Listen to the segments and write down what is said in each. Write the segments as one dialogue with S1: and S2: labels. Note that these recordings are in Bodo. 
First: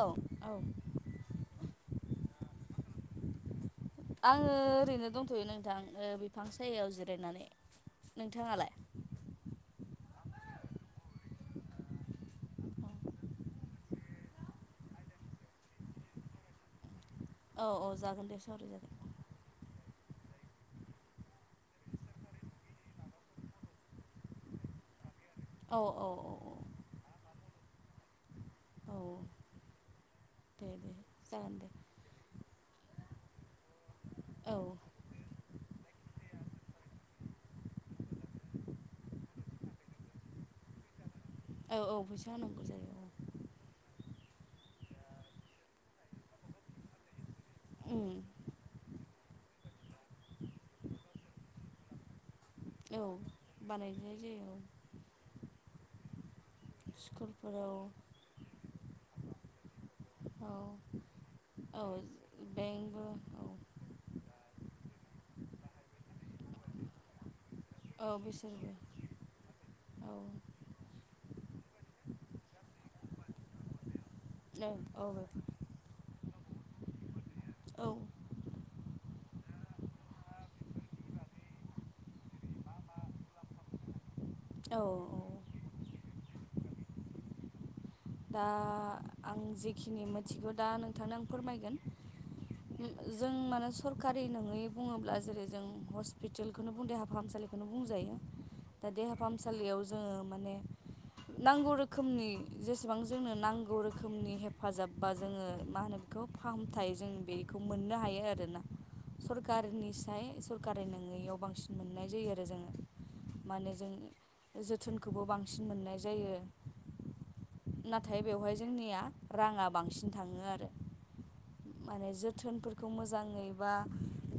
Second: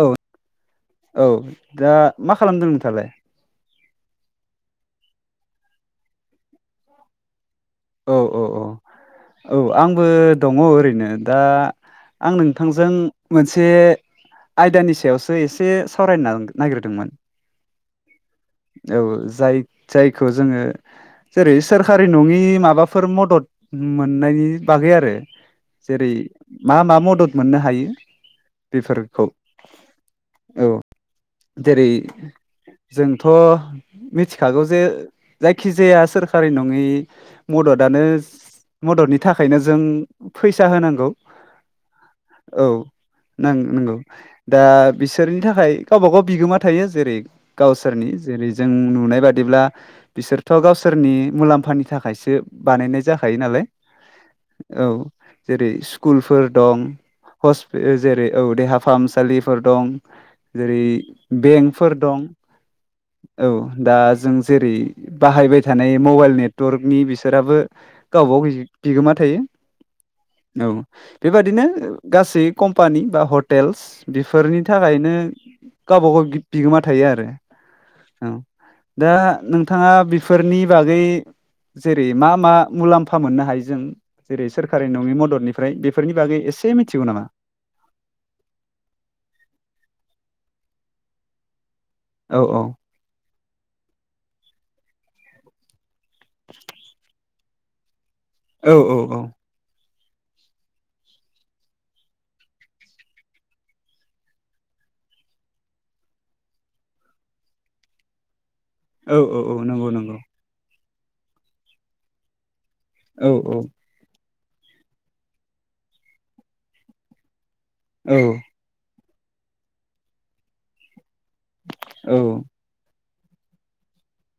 S1: औ औ दा मा खालामदों नोंथाङालाय।
S2: आङो ओरैनो दंथ'यो नोंथां बिफां सायायाव जिरायनानै।
S1: औ औ औ
S2: नोंथाङालाय
S1: औ आंबो दङ ओरैनो दा आं नोंथांजों मोनसे आयदानि सायावसो एसे सावरायनो नागिरदोंमोन।
S2: औ औ जागोन दे सरि
S1: औ
S2: जागोन
S1: जाय जायखौ जोङो जेरै सोरखारि नङि माबा माबाफोर मदद मोननायनि बागै आरो
S2: औ
S1: जेरै
S2: औ
S1: मा मा मदद मोननो हायो। हायो
S2: औ
S1: बेफोरखौ
S2: दे
S1: औ
S2: दे जागोन दे
S1: जेरै जोंथ'
S2: औ
S1: मिथिखागौ जे जायखिजाया सोरखारि नङै मददनो मददनि थाखायनो जों फैसा होनांगौ।
S2: औ औ फैसा
S1: औ
S2: होनांगौ जायो औ।
S1: नां नंगौ दा बिसोरनि थाखाय गावबा गाव बिगोमा थायो जेरै गावसोरनि
S2: उम
S1: जेरै जों नुनाय बादिब्ला बिसोरथ' गावसोरनि मुलाम्फानि थाखायसो
S2: औ
S1: बानायनाय जाखायो नालाय
S2: बानायनाय जायो
S1: औ जेरै स्कुलफोर दं। पस
S2: स्कुलफोराव
S1: जेरै औ देहा फाहामसालिफोर दं।
S2: औ
S1: जेरै
S2: औ
S1: बेंकफोर दं। औ दा जों जेरै बाहायबाय थानाय मबाइल नेटवर्कनि बिसोराबो
S2: औ
S1: गावबागाव जि
S2: बिसोरबो
S1: बिगोमा थायो।
S2: औ
S1: औ बेबादिनो गासै कम्पानि बा हटेलस बेफोरनि
S2: औ
S1: थाखाय नो
S2: औ
S1: बिदिनो गावबागाव बिगोमा थायो आरो। औ दा नोंथाङा बेफोरनि बागै जेरै मा मा मुलाम्फा मोननो हायो जों जेरै सोरखारि नङि
S2: औ
S1: मददनिफ्राय बेफोरनि बागै एसे मिथिगौ नामा?
S2: दा आं जेखिनि मिथिगौ दा नोंथांनो आं फोरमायगोन।
S1: औ औ
S2: जों मोन सरकारि नङै बुङोब्ला जेरै जों हस्पिटेलखौनो बुं देहा फाहामसालिखौनो बुंजायो।
S1: औ
S2: दा
S1: औ
S2: देहा
S1: औ
S2: फाहामसालियाव जोंङो माने नांगौ रोखोमनि जेसेबां जोंनो नांगौ रोखोमनि हेफाजाब बा जोंङो मा होनो बेखौ फाहामथाय जों बेखौ मोननो हायो आरोना।
S1: औ औ औ नंगौ नंगौ
S2: सरकारनिसाय सरकारि नोंङैयाव बांसिन मोननाय जायो आरो जोंङो।
S1: औ औ
S2: माने जों जोथोनखौबो बांसिन मोननाय जायो।
S1: औ
S2: नाथाय बेवहाय जोंनिया राङा बांसिन थाङो आरो। माने
S1: औ
S2: जोथोनफोरखौ मोजां ङै बा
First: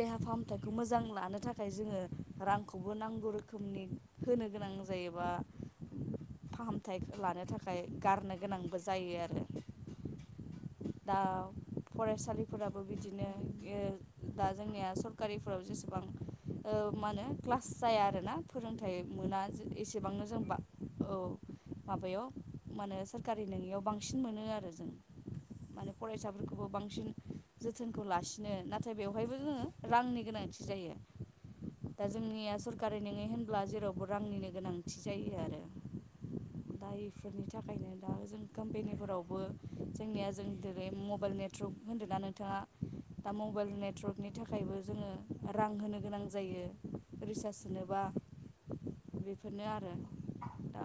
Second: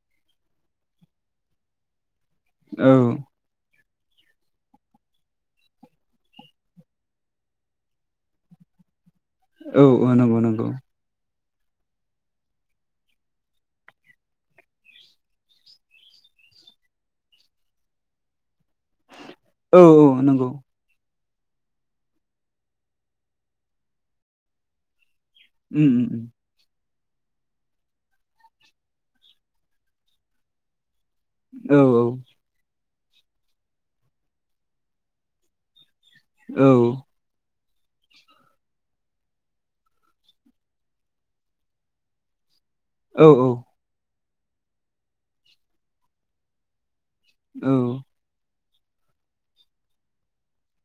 S2: देहा फाहामथायखौ मोजां लानो थाखाय जोंङो रांखौबो नांगौ रोखोमनि होनो गोनां जायोबा फाहामथाय लानो था खाय गारनो गोनांबो जायो आरो।
S1: औ ओ नंगौ नंगौ
S2: आ फरायसालिफोराबो बिदिनो दा जोंनिया सरकारिफोराव जेसेबां ओ मा होनो क्लास जाया आरोना। फोरोंथाइ मोना
S1: औ
S2: एसेबांनो
S1: नंगौ
S2: जोंबा औ माबायाव माने सोरखारि नङियाव बांसिन मोनो आरो जों
S1: उम
S2: माने
S1: उम
S2: फरायसाफोरखौबो बांसिन जोथोनखौ लासिनो नाथाय बेवहायबो जोंङो रांनि गोनांथि जायो।
S1: औ
S2: दा जोंनिया सर कारि नङै होनब्ला जेरावबो रांनिनो गोनांथि जायो आरो दा इफोरनि था
S1: [inaudible]
S2: खाय जों कम्पेनिफोरावबो जोंनिया जों जेरै मबाइल नेटवर्क होन्दों ना नोंथाङा
S1: औ
S2: दा मबाइल नेटवरर्कनि थाखायबो जोंङो रां होनो गोनां जायो। रिसार्ज
S1: औ
S2: सोनोबा बेफोरनो आरो दा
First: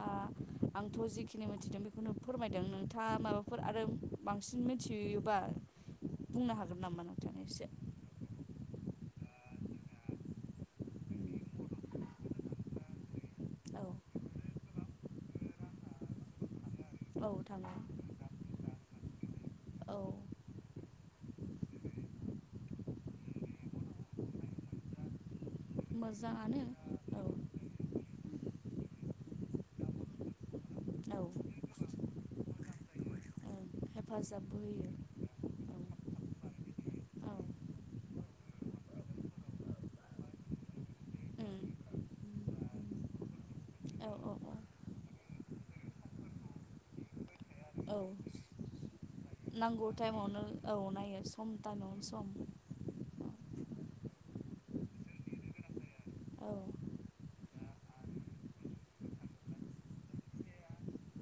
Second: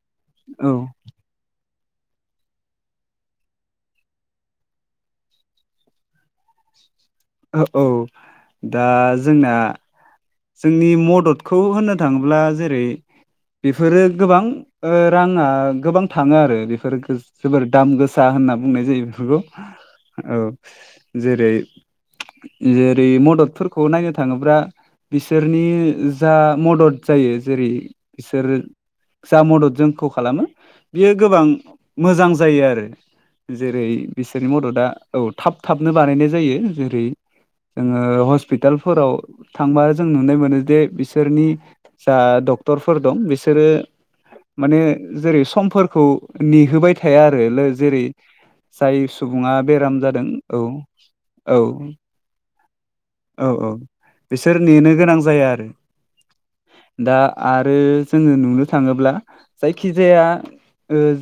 S1: औ
S2: आंथ' जिखिनि मोनथिदों बे खौनो फोरमायदों नोंथाङा माबाफोर आरो बांसिन मिथियोबा बुंनो हागोन नामा नोंथां
S1: ओ
S2: एसे
S1: औ दा जोंना जोंनि मददखौ होननो थाङोब्ला जेरै
S2: औ
S1: बेफोरो गोबां ओ राङा गोबां थाङो आरो बेफोरो
S2: औ
S1: जोबोर
S2: थाङो
S1: दाम गोसा होनना बुंनाय जायो बेफोरखौ औ जेरै जेरै मददफोरखौ नायनो थाङोब्ला बिसोरनि जा
S2: मोजाङानो
S1: मदद
S2: औ
S1: जायो जेरै बिसोरो जा मदद जोंखौ खालामो बियो
S2: औ
S1: गोबां मोजां जायो आरो।
S2: ओं
S1: जेरै बिसोरनि
S2: हेफाजाबबो
S1: मददआ
S2: होयो
S1: औ थाब-थाब नो
S2: औ
S1: बानायनाय जायो जेरै
S2: औ
S1: जोंङो हस्पिटालफोराव थांबा जों नुनो मोनो जे बिसोरनि
S2: उम
S1: जा डक्टरफोर दं बिसोरो
S2: औ औ
S1: माने जेरै समफोरखौ नेहोबाय थाया आरो
S2: औ
S1: जेरै जाय सुबुङा
S2: नांगौ
S1: बेराम जादों
S2: टाइमावनो औ नायो सम
S1: औ
S2: टाइमावनो सम।
S1: औ औ बिसोर नेनो गोनां जाया आरो।
S2: औ
S1: दा आरो जोंङो नुनो थाङोब्ला जायखिजाया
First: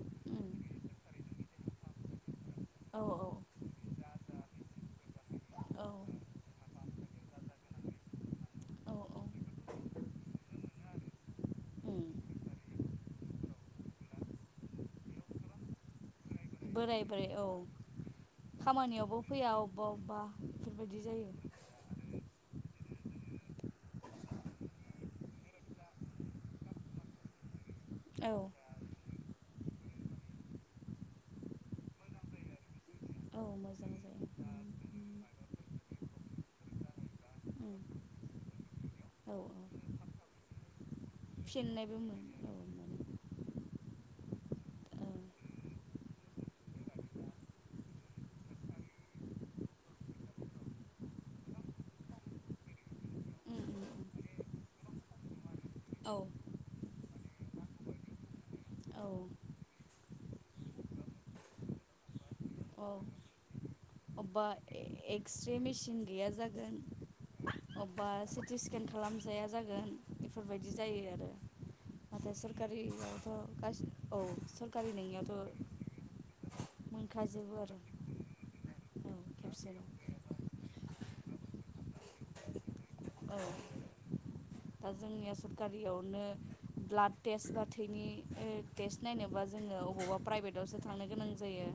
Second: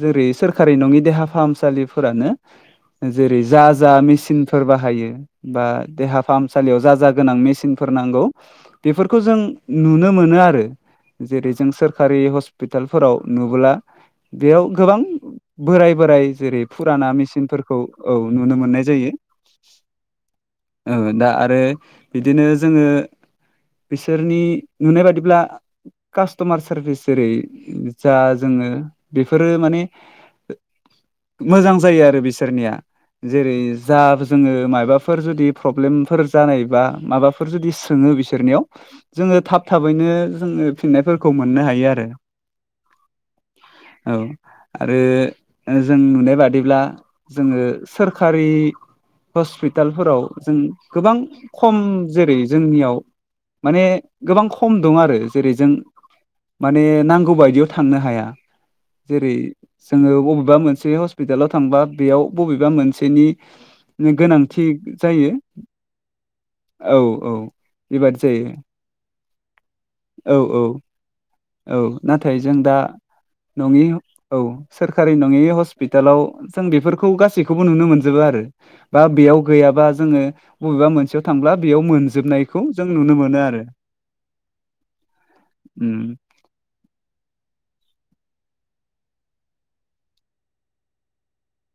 S1: जेरै
S2: उम
S1: सोरखारि नङि देहा फाहामसालिफोरानो
S2: औ
S1: जेरै जा जा मेसिनफोर बाहायो बा
S2: औ
S1: देहा फाहामसालियाव जा जा गोनां मेसिन फोर नांगौ
S2: औ
S1: बेफोरखौ
S2: औ
S1: जों नुनो मोनो आरो। जेरै जों
S2: उम
S1: सोरखारि हस्पितालफोराव नुबोला बेयाव गोबां बोराय-बोराय जेरै
S2: बोराय
S1: फुराना
S2: बोराय औ
S1: मेचनफोरखौ औ नुनो मोननाय जायो
S2: खामानियावबो फैया अबेबा अबेबा
S1: ओ
S2: बेफोरबायदि
S1: दा
S2: जायो
S1: आरो बिदिनो जोंङो बिसोरनि नुनाय बादिब्ला कास्टमार सारभिस जेरै जा
S2: औ
S1: जोङो बेफोरो माने मोजां जायो आरो बिसोरनिया
S2: औ
S1: जेरै
S2: मोजां
S1: जा
S2: जायो
S1: जोङो माबाफोर जुदि प्रब्लेमफोर जानायबा माबाफोर फोर जुदि
S2: उम
S1: सोङो बिसोरनियाव
S2: औ
S1: जोङो थाब थाबैनो जोङो फिननायफोरखौ मोननो हायो
S2: फिननायबो
S1: आरो
S2: मोनो औ मोनो
S1: औ आरो
S2: औ उम
S1: जों नुनाय बादिब्ला जोङो सोरखारि हस्पितालफोराव जों गोबां खम जेरै जोंनियाव
S2: उम
S1: माने गोबां खम दं आरो जेरै जों
S2: उम औ
S1: माने नांगौ बायदियाव थांनो हाया जेरै
S2: औ
S1: जोङो बबेबा मोनसे हस्पितालाव थांबा बेयाव बबेबा
S2: औ
S1: मोनसेनि
S2: अबेबा
S1: गोनांथि जायो
S2: एक्सरे मेसिन गैया जागोन
S1: औ औ
S2: अबेबा
S1: बेबादि जायो
S2: सिटि स्केन खालामजाया जागोन
S1: औ औ
S2: बेफोरबायदि जायो आरो
S1: औ नाथाय जों दा नङि औ सोरखारि नङि हस्पिटालाव जों बेफोरखौ गासैखौ
S2: मोनखाजोबो
S1: खौबो
S2: आरो
S1: नुनो मोनजोबो आरो बा
S2: औ
S1: बेयाव
S2: खेबसेनो
S1: गैयाबा जोङो बबेबा मोनसेयाव थांब्ला बेयाव मोनजोबनायखौ नो मोनो
S2: औ
S1: आरो
S2: दा जोंनिया
S1: उम
S2: सरखारियावनो ब्लाड टेस्ट बा थैनि टेस्ट नायनोबा जोङो अबावबा प्राइभेटावसो थांनो गोनां जायो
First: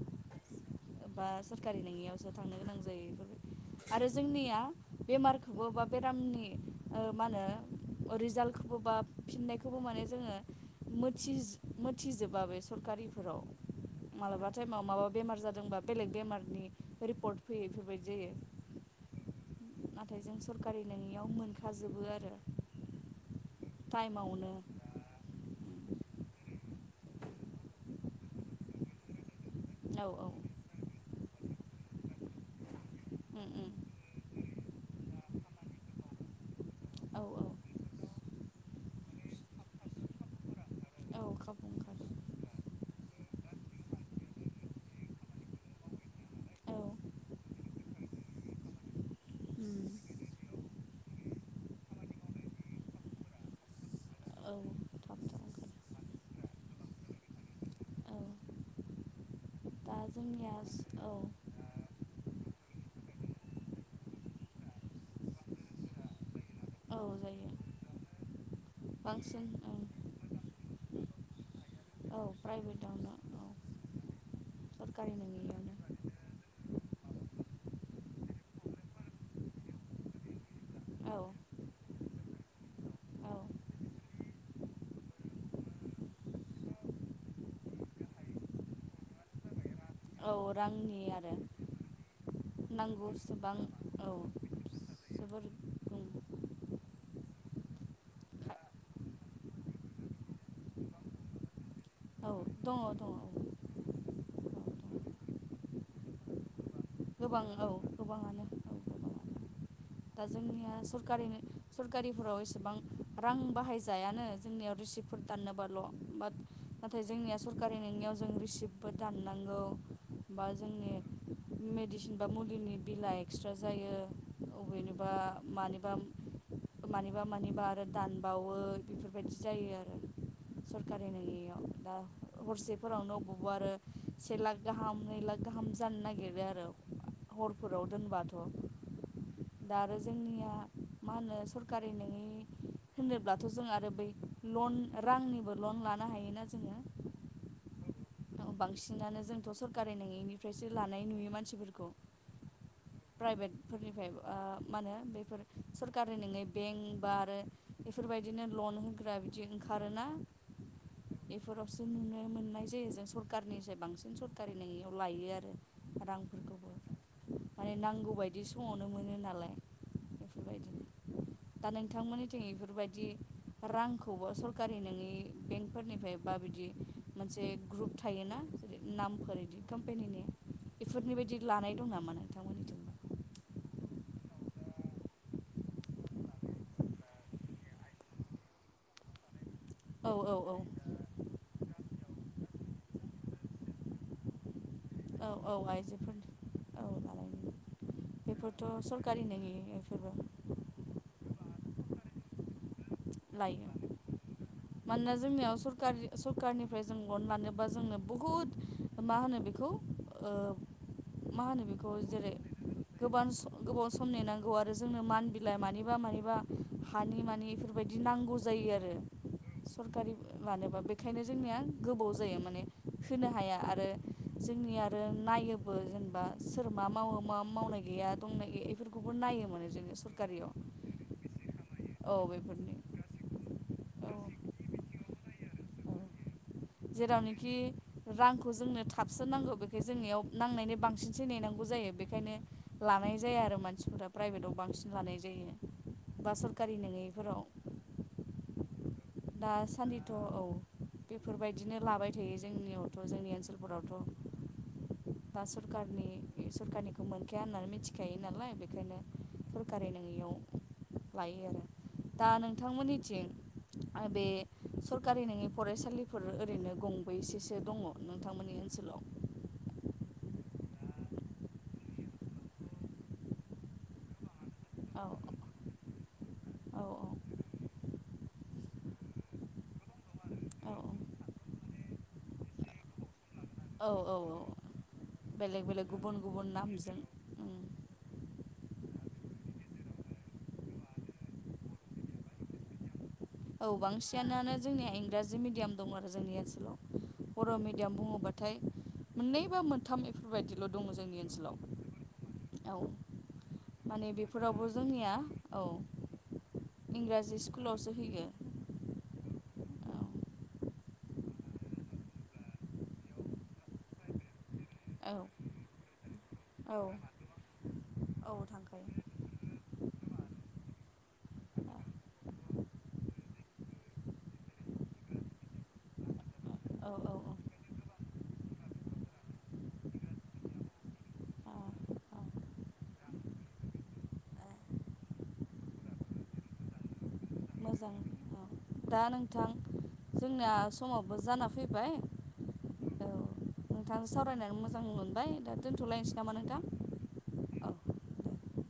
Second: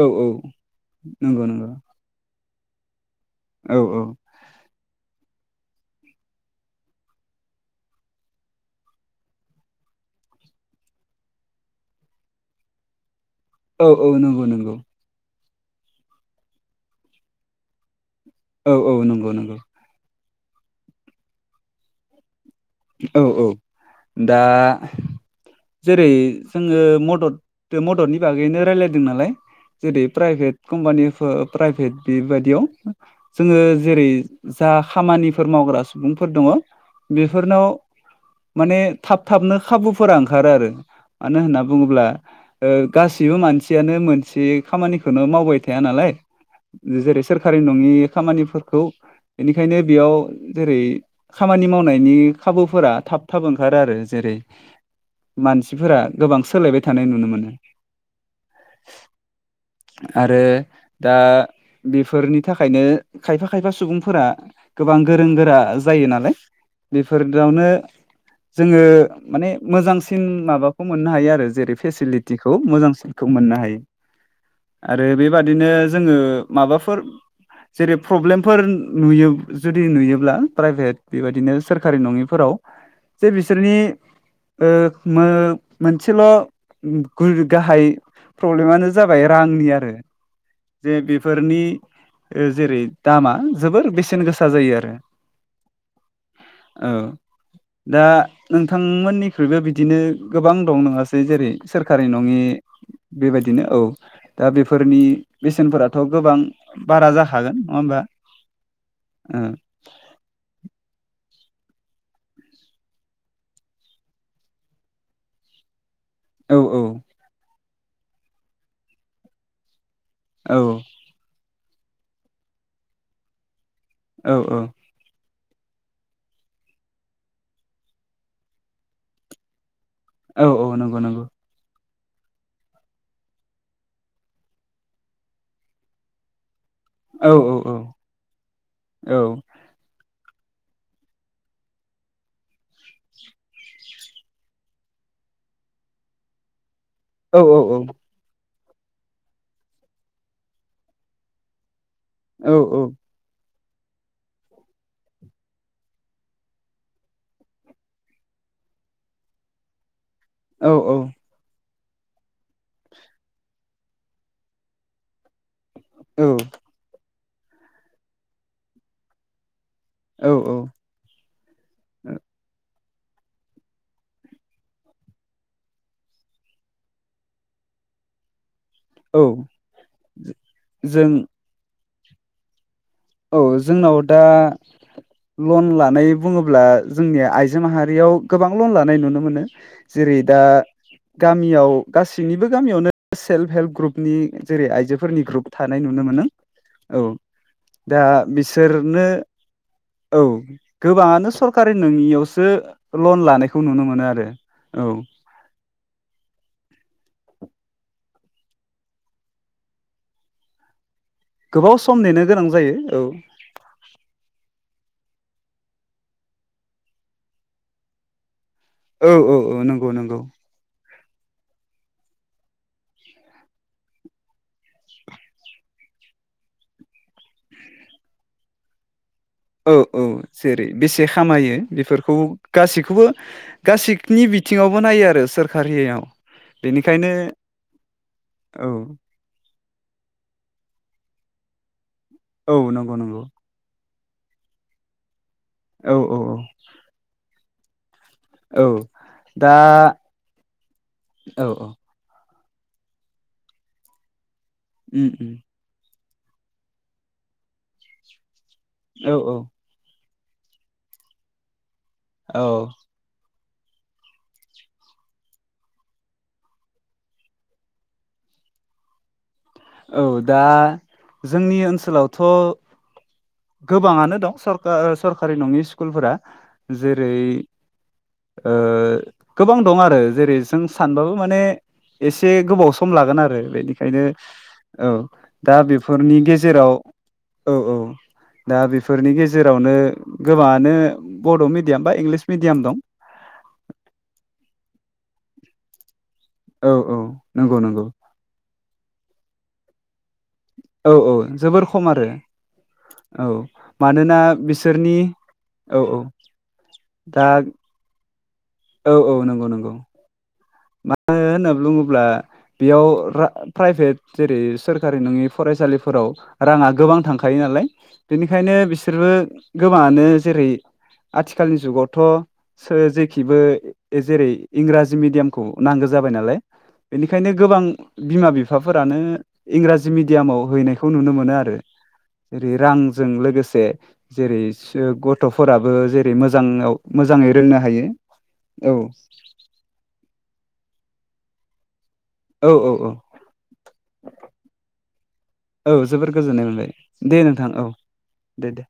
S1: औ औ
S2: बा
S1: नंगौ नंगौ
S2: सोरकारि नोंङि जों
S1: औ औ
S2: आरो जोंनिया बेमारखौ खौबो बा बेरामनि ओ मा होनो रिजाल्टखौबो बा फिननायखौबो माने जोङो मोथिज मिथिजोबा बे सरकारिफोराव
S1: औ औ नंगौ
S2: मालाबा
S1: नंगौ
S2: टाइमाव माबा जादोंबा बेलेग बेमारनि रिपर्ट फैयो बेफोरबायदि जायो
S1: औ औ नंगौ नंगौ
S2: नाथाय जों सरकारि नङियाव मोनखाजोबो आरो
S1: औ औ दा
S2: टाइमावनो
S1: जेरै जोङो मदद मददनि बागैनो रायलायदों नालाय जेरै
S2: औ औ
S1: प्राइभेट कम्पानि प्राइभेट बेबायदियाव
S2: उम
S1: जोङो
S2: उम
S1: जेरै जा खामानिफोर मावग्रा सुबुं फोर दङ
S2: औ
S1: बेफोरनाव माने थाब थाबनो खाबुफोरा ओंखारो आरो
S2: औ
S1: मानो होनना
S2: खाबु
S1: बुङोब्ला
S2: ओंखारो
S1: ओ गासै बो मानसियानो मोनसे खामानिखौनो मावबाय थाया नालाय
S2: औ
S1: जेरै सोरखारि नङि खामानिफोरखौ बेनिखायनो बेयाव जेरै खामानि माव नायनि खाबुफोरा थाब थाब ओंखारो आरो जेरै
S2: थाब ओंखारो
S1: मानसिफोरा गोबां सोलायबाय थानाय नुनो मोनो आरो
S2: जोंनियास औ
S1: दा बेफोरनि थाखायनो खायफा खायफा सुबुंफोरा गोबां गोरों गोरा जायो नालाय
S2: औ जायो
S1: बेफोरावनो जोङो
S2: बांसिन
S1: माने
S2: ओं
S1: मोजांसिन माबाखौ मोननो हायो आरो जेरै
S2: औ
S1: फेसिलिटिखौ
S2: प्राइभेटावनो
S1: मोजांसिनखौ
S2: औ
S1: मोननो हायो आरो
S2: सरकारि
S1: बेबादिनो
S2: नङियावनो
S1: जोङो माबा फोर जेरै प्रब्लेमफोर नुयो जुदि नुयोब्ला प्राइभेट
S2: औ
S1: बेबादिनो सोरकारि नङिफोराव जे
S2: औ
S1: बिसोरनि ओ मो मोनसेल गु-गाहाय प्रब्लेमानो जाबाय रांनि आरो
S2: औ
S1: जे
S2: रांनि आरो
S1: बेफोरनि जेरै दामा
S2: नांगौसेबां
S1: जोबोर बेसेन
S2: औ
S1: गोसा जायो आरो
S2: जोबोर
S1: ओ दा नोंथांमोननिख्रुइबो बिदिनो गोबां दं नङासै जेरै सोरकारि न
S2: औ
S1: नङि
S2: दङ औ दङ
S1: बेबायदिनो औ दा बेफोरनि बेसेनफोराथ गोबां बारा
S2: गोबां
S1: जाखागोन
S2: औ
S1: नङा होमबा
S2: गोबाङानो औ गोबाङानो दा जोंनिया सरकारिनो सरकारिफोराव एसेबां रां बाहायजायानो जोंनियाव रिसिभफोर दाननोबाल' बाथ
S1: औ
S2: नाथाय जोंनिया सरकारि नोङियाव जों रिसिभबो दाननांगौ। बा
S1: औ
S2: जोंनि मेडिसिन बा मुलिनि बिला एक्सट्रा जायो
S1: औ औ
S2: अबेनिबा मानिबा मानिबा मानिबा आरो दानबावो बेफोरबायदि जायो आ
S1: औ औ नंगौ
S2: सरकारि
S1: नंगौ
S2: नोङियाव दा हरसेफोरावनो अबावबा आरो से लाख गाहाम नै लाख गाहाम जानो नागिरो आरो
S1: औ औ औ
S2: हरफोराव दोनबाथ
S1: औ
S2: दा आरो जोंनिया मा होनो सरकारि नोङि होनोब्लाथ जों आरो बै लन रांनिबो लन लानो हायोना जोङो
S1: औ
S2: ओ बांसिनानो जोंथ सरकारि नोङिनिफ्रायसो लानाय नुयो मानसिफोरखौ
S1: औ औ
S2: फोरनिफ्राय आं मा होनो बेफोर सरकारि नोङै बेंक बा आरो बेफोरबायदिनो ल अनो होग्रा बिदि ओंखारोना
S1: औ औ
S2: सो नुनो मोननाय जायो जों सरकारनिसाय बांसिन सरकारि नङियाव लायो आरो। रांफोरखौबो माने नांगौ बायदि समावनो मोनो नालाय
S1: औ औ
S2: बेफोरबायदिनो दा नोंथांमोननिथिं इफोरबाय
S1: [inaudible]
S2: रांखौबो सरकारि नोङि बेंकफोरनिफ्राय बा बिदि मोनसे ग्रुप थायोना जेरै
S1: औ
S2: नामफोर इदि कम्पेनिनि
S1: जों
S2: इफोरनि बायदि लानाय दं ना
S1: अ जोंनाव दा लन लानाय बुङोब्ला जोंनि आइजो माहारियाव गोबां लन लानाय नुनो मोनो जे
S2: औ
S1: यै
S2: औ
S1: दा
S2: औ
S1: गामियाव गासैनिबो गामियावनो सेल्फ हेल्प ग्रुपनि जेरै आइजो फोरनि
S2: औ औ
S1: ग्रुप थानाय नुनो मोनो
S2: आइजोफोरनि
S1: औ दा
S2: बेफोरथ'
S1: बिसोरनो
S2: सरकारि नोङि बेफोरबो
S1: औ गोबाङानो सरकारि नोङियावसो लन लानायखौ नुनो
S2: लायो
S1: मोनो आरो औ
S2: मानोना जोंनियाव सरकारि सरकारनिफ्राय जों लन लानो। बा जोंनो बहुद मा होनो बेखौ ओ मा होनो
S1: गोबाव
S2: बेखौ
S1: सम नेनो
S2: जेरै
S1: गोनां जायो औ
S2: गोबां गोबाव सम नेनांगौ आ जोंनो मान बिलाइ मानिबा मानिबा हानि मानि बेफोरबायदि नांगौ जायो आरो
S1: औ औ औ नंगौ
S2: सकारि
S1: नंगौ
S2: लानोबा बे ओंखायनो जोंनिया गोबाव जायो माने होनो हाया आरो जोंनिया आरो नायोबो बा सोर मा मावो मा मावनाय गैया दंनाय गैयै बेफोर
S1: औ औ जेरै बेसे खामायो बेफोरखौ
S2: औ बेफोरनि
S1: गासैखौबो
S2: औ
S1: गासैनि बिथिङावबो नायो आरो सोरकारियाव
S2: औ जेरावनोखि रांखौ जोंनो
S1: औ
S2: थाबसो नांगौ बे बे जोङियाव नांनायनि बांसिनसो नेनांगौ जायो बेखायनो
S1: औ नंगौ
S2: लानाय
S1: नंगौ
S2: जाया आरो मानसिफोरा प्राइभेटआव बांसिन लानाय जायो
S1: औ औ
S2: बा सोरखारि नङैफोराव
S1: औ दा
S2: दासान्दिथ' औ
S1: औ औ
S2: बेफोरबायदिनो लाबाय थायो। जोंनियावथ' जोंनि ओनसोलफोरावथ'
S1: उम उम।
S2: सरखारनिखौ मोनखाया होननानै मिथिखायो नालाय बे
S1: औ औ।
S2: लायो आरो दा
S1: औ
S2: नोंथांमोननिथिं? आरो बे सरखारि नङि फरायसालिफोर ओरैनो गंबैसेसो दङ नोंथांमोननि ओनसोलाव? सोलाव?
S1: औ दा जोंनि ओनसोलावथ' गोबाङानो दं सरकार
S2: औ
S1: सरकारि नङि स्कुलफोरा
S2: औ औ
S1: जेरै ओ गोबां दं आरो जेरै जों
S2: औ
S1: सानबाबो माने एसे गोबाव सम लागोन आरो
S2: औ
S1: बेनिखायनो
S2: औ
S1: औ दा
S2: बेलेग बेलेग गुबुन
S1: बेफोरनि
S2: गुबुन
S1: गेजेराव
S2: नामजों
S1: औ
S2: उम
S1: औ दा बेफोरनि गेजेरावनो गोबाङानो बड' मिडियाम बा इंलिस मिडियाम दं।
S2: औ बांसिनानो जोंनिया इंराजि मिडियाम दं आ जोंनि
S1: औ
S2: ओनसोलाव।
S1: औ
S2: बर'
S1: नंगौ नंगौ
S2: मिडियाम बुङोबाथाय मोननै बा मोनथाम बेफोरबायदिल' दङ
S1: औ औ
S2: जोंनि ओनसोलाव
S1: जोबोर खम आरो औ
S2: माने
S1: मानोना
S2: बेफोरावबो
S1: बिसोरनि
S2: जोंनिया
S1: औ औ दा
S2: इंराजि स्कुलावसो होयो।
S1: औ औ नंगौ नंगौ। मानो होनना बुङोब्ला बेयाव प्राइभेट जेरै सोरखारि
S2: औ
S1: नङि फरायसालिफोराव राङा
S2: औ
S1: गोबां थांखायो नालाय
S2: औ
S1: बिनिखायनो
S2: थांखायो
S1: बिसोरबो गोबाङानो जेरै आथिखालनि जुगावथ' जेखिबो जेरै इंराजि मिडियाम खौ नांगौ जाबाय नालाय,
S2: औ औ
S1: बेनिखायनो गोबां बिमा बिफाफोरानो इंराजि मिडियामाव हैनायखौ नुनो मोनो आरो।
S2: औ
S1: जेरै रांजों लोगोसे जेरै गथ'फोराबो जेरै मोजाङाव मोजाङै रोंनो हायो।
S2: मोजां औ
S1: औ
S2: दा नोंथां जोंनाया समावबो जाना फैबाय,
S1: औ औ औ।
S2: नोंथां सावरायनानै मोजां मोनबाय दा
S1: औ जोबोर
S2: दोन्थ'लायनोसै नामा
S1: गोजोननाय
S2: नोंथां?
S1: मोनबाय दे नोंथां औ दे दे।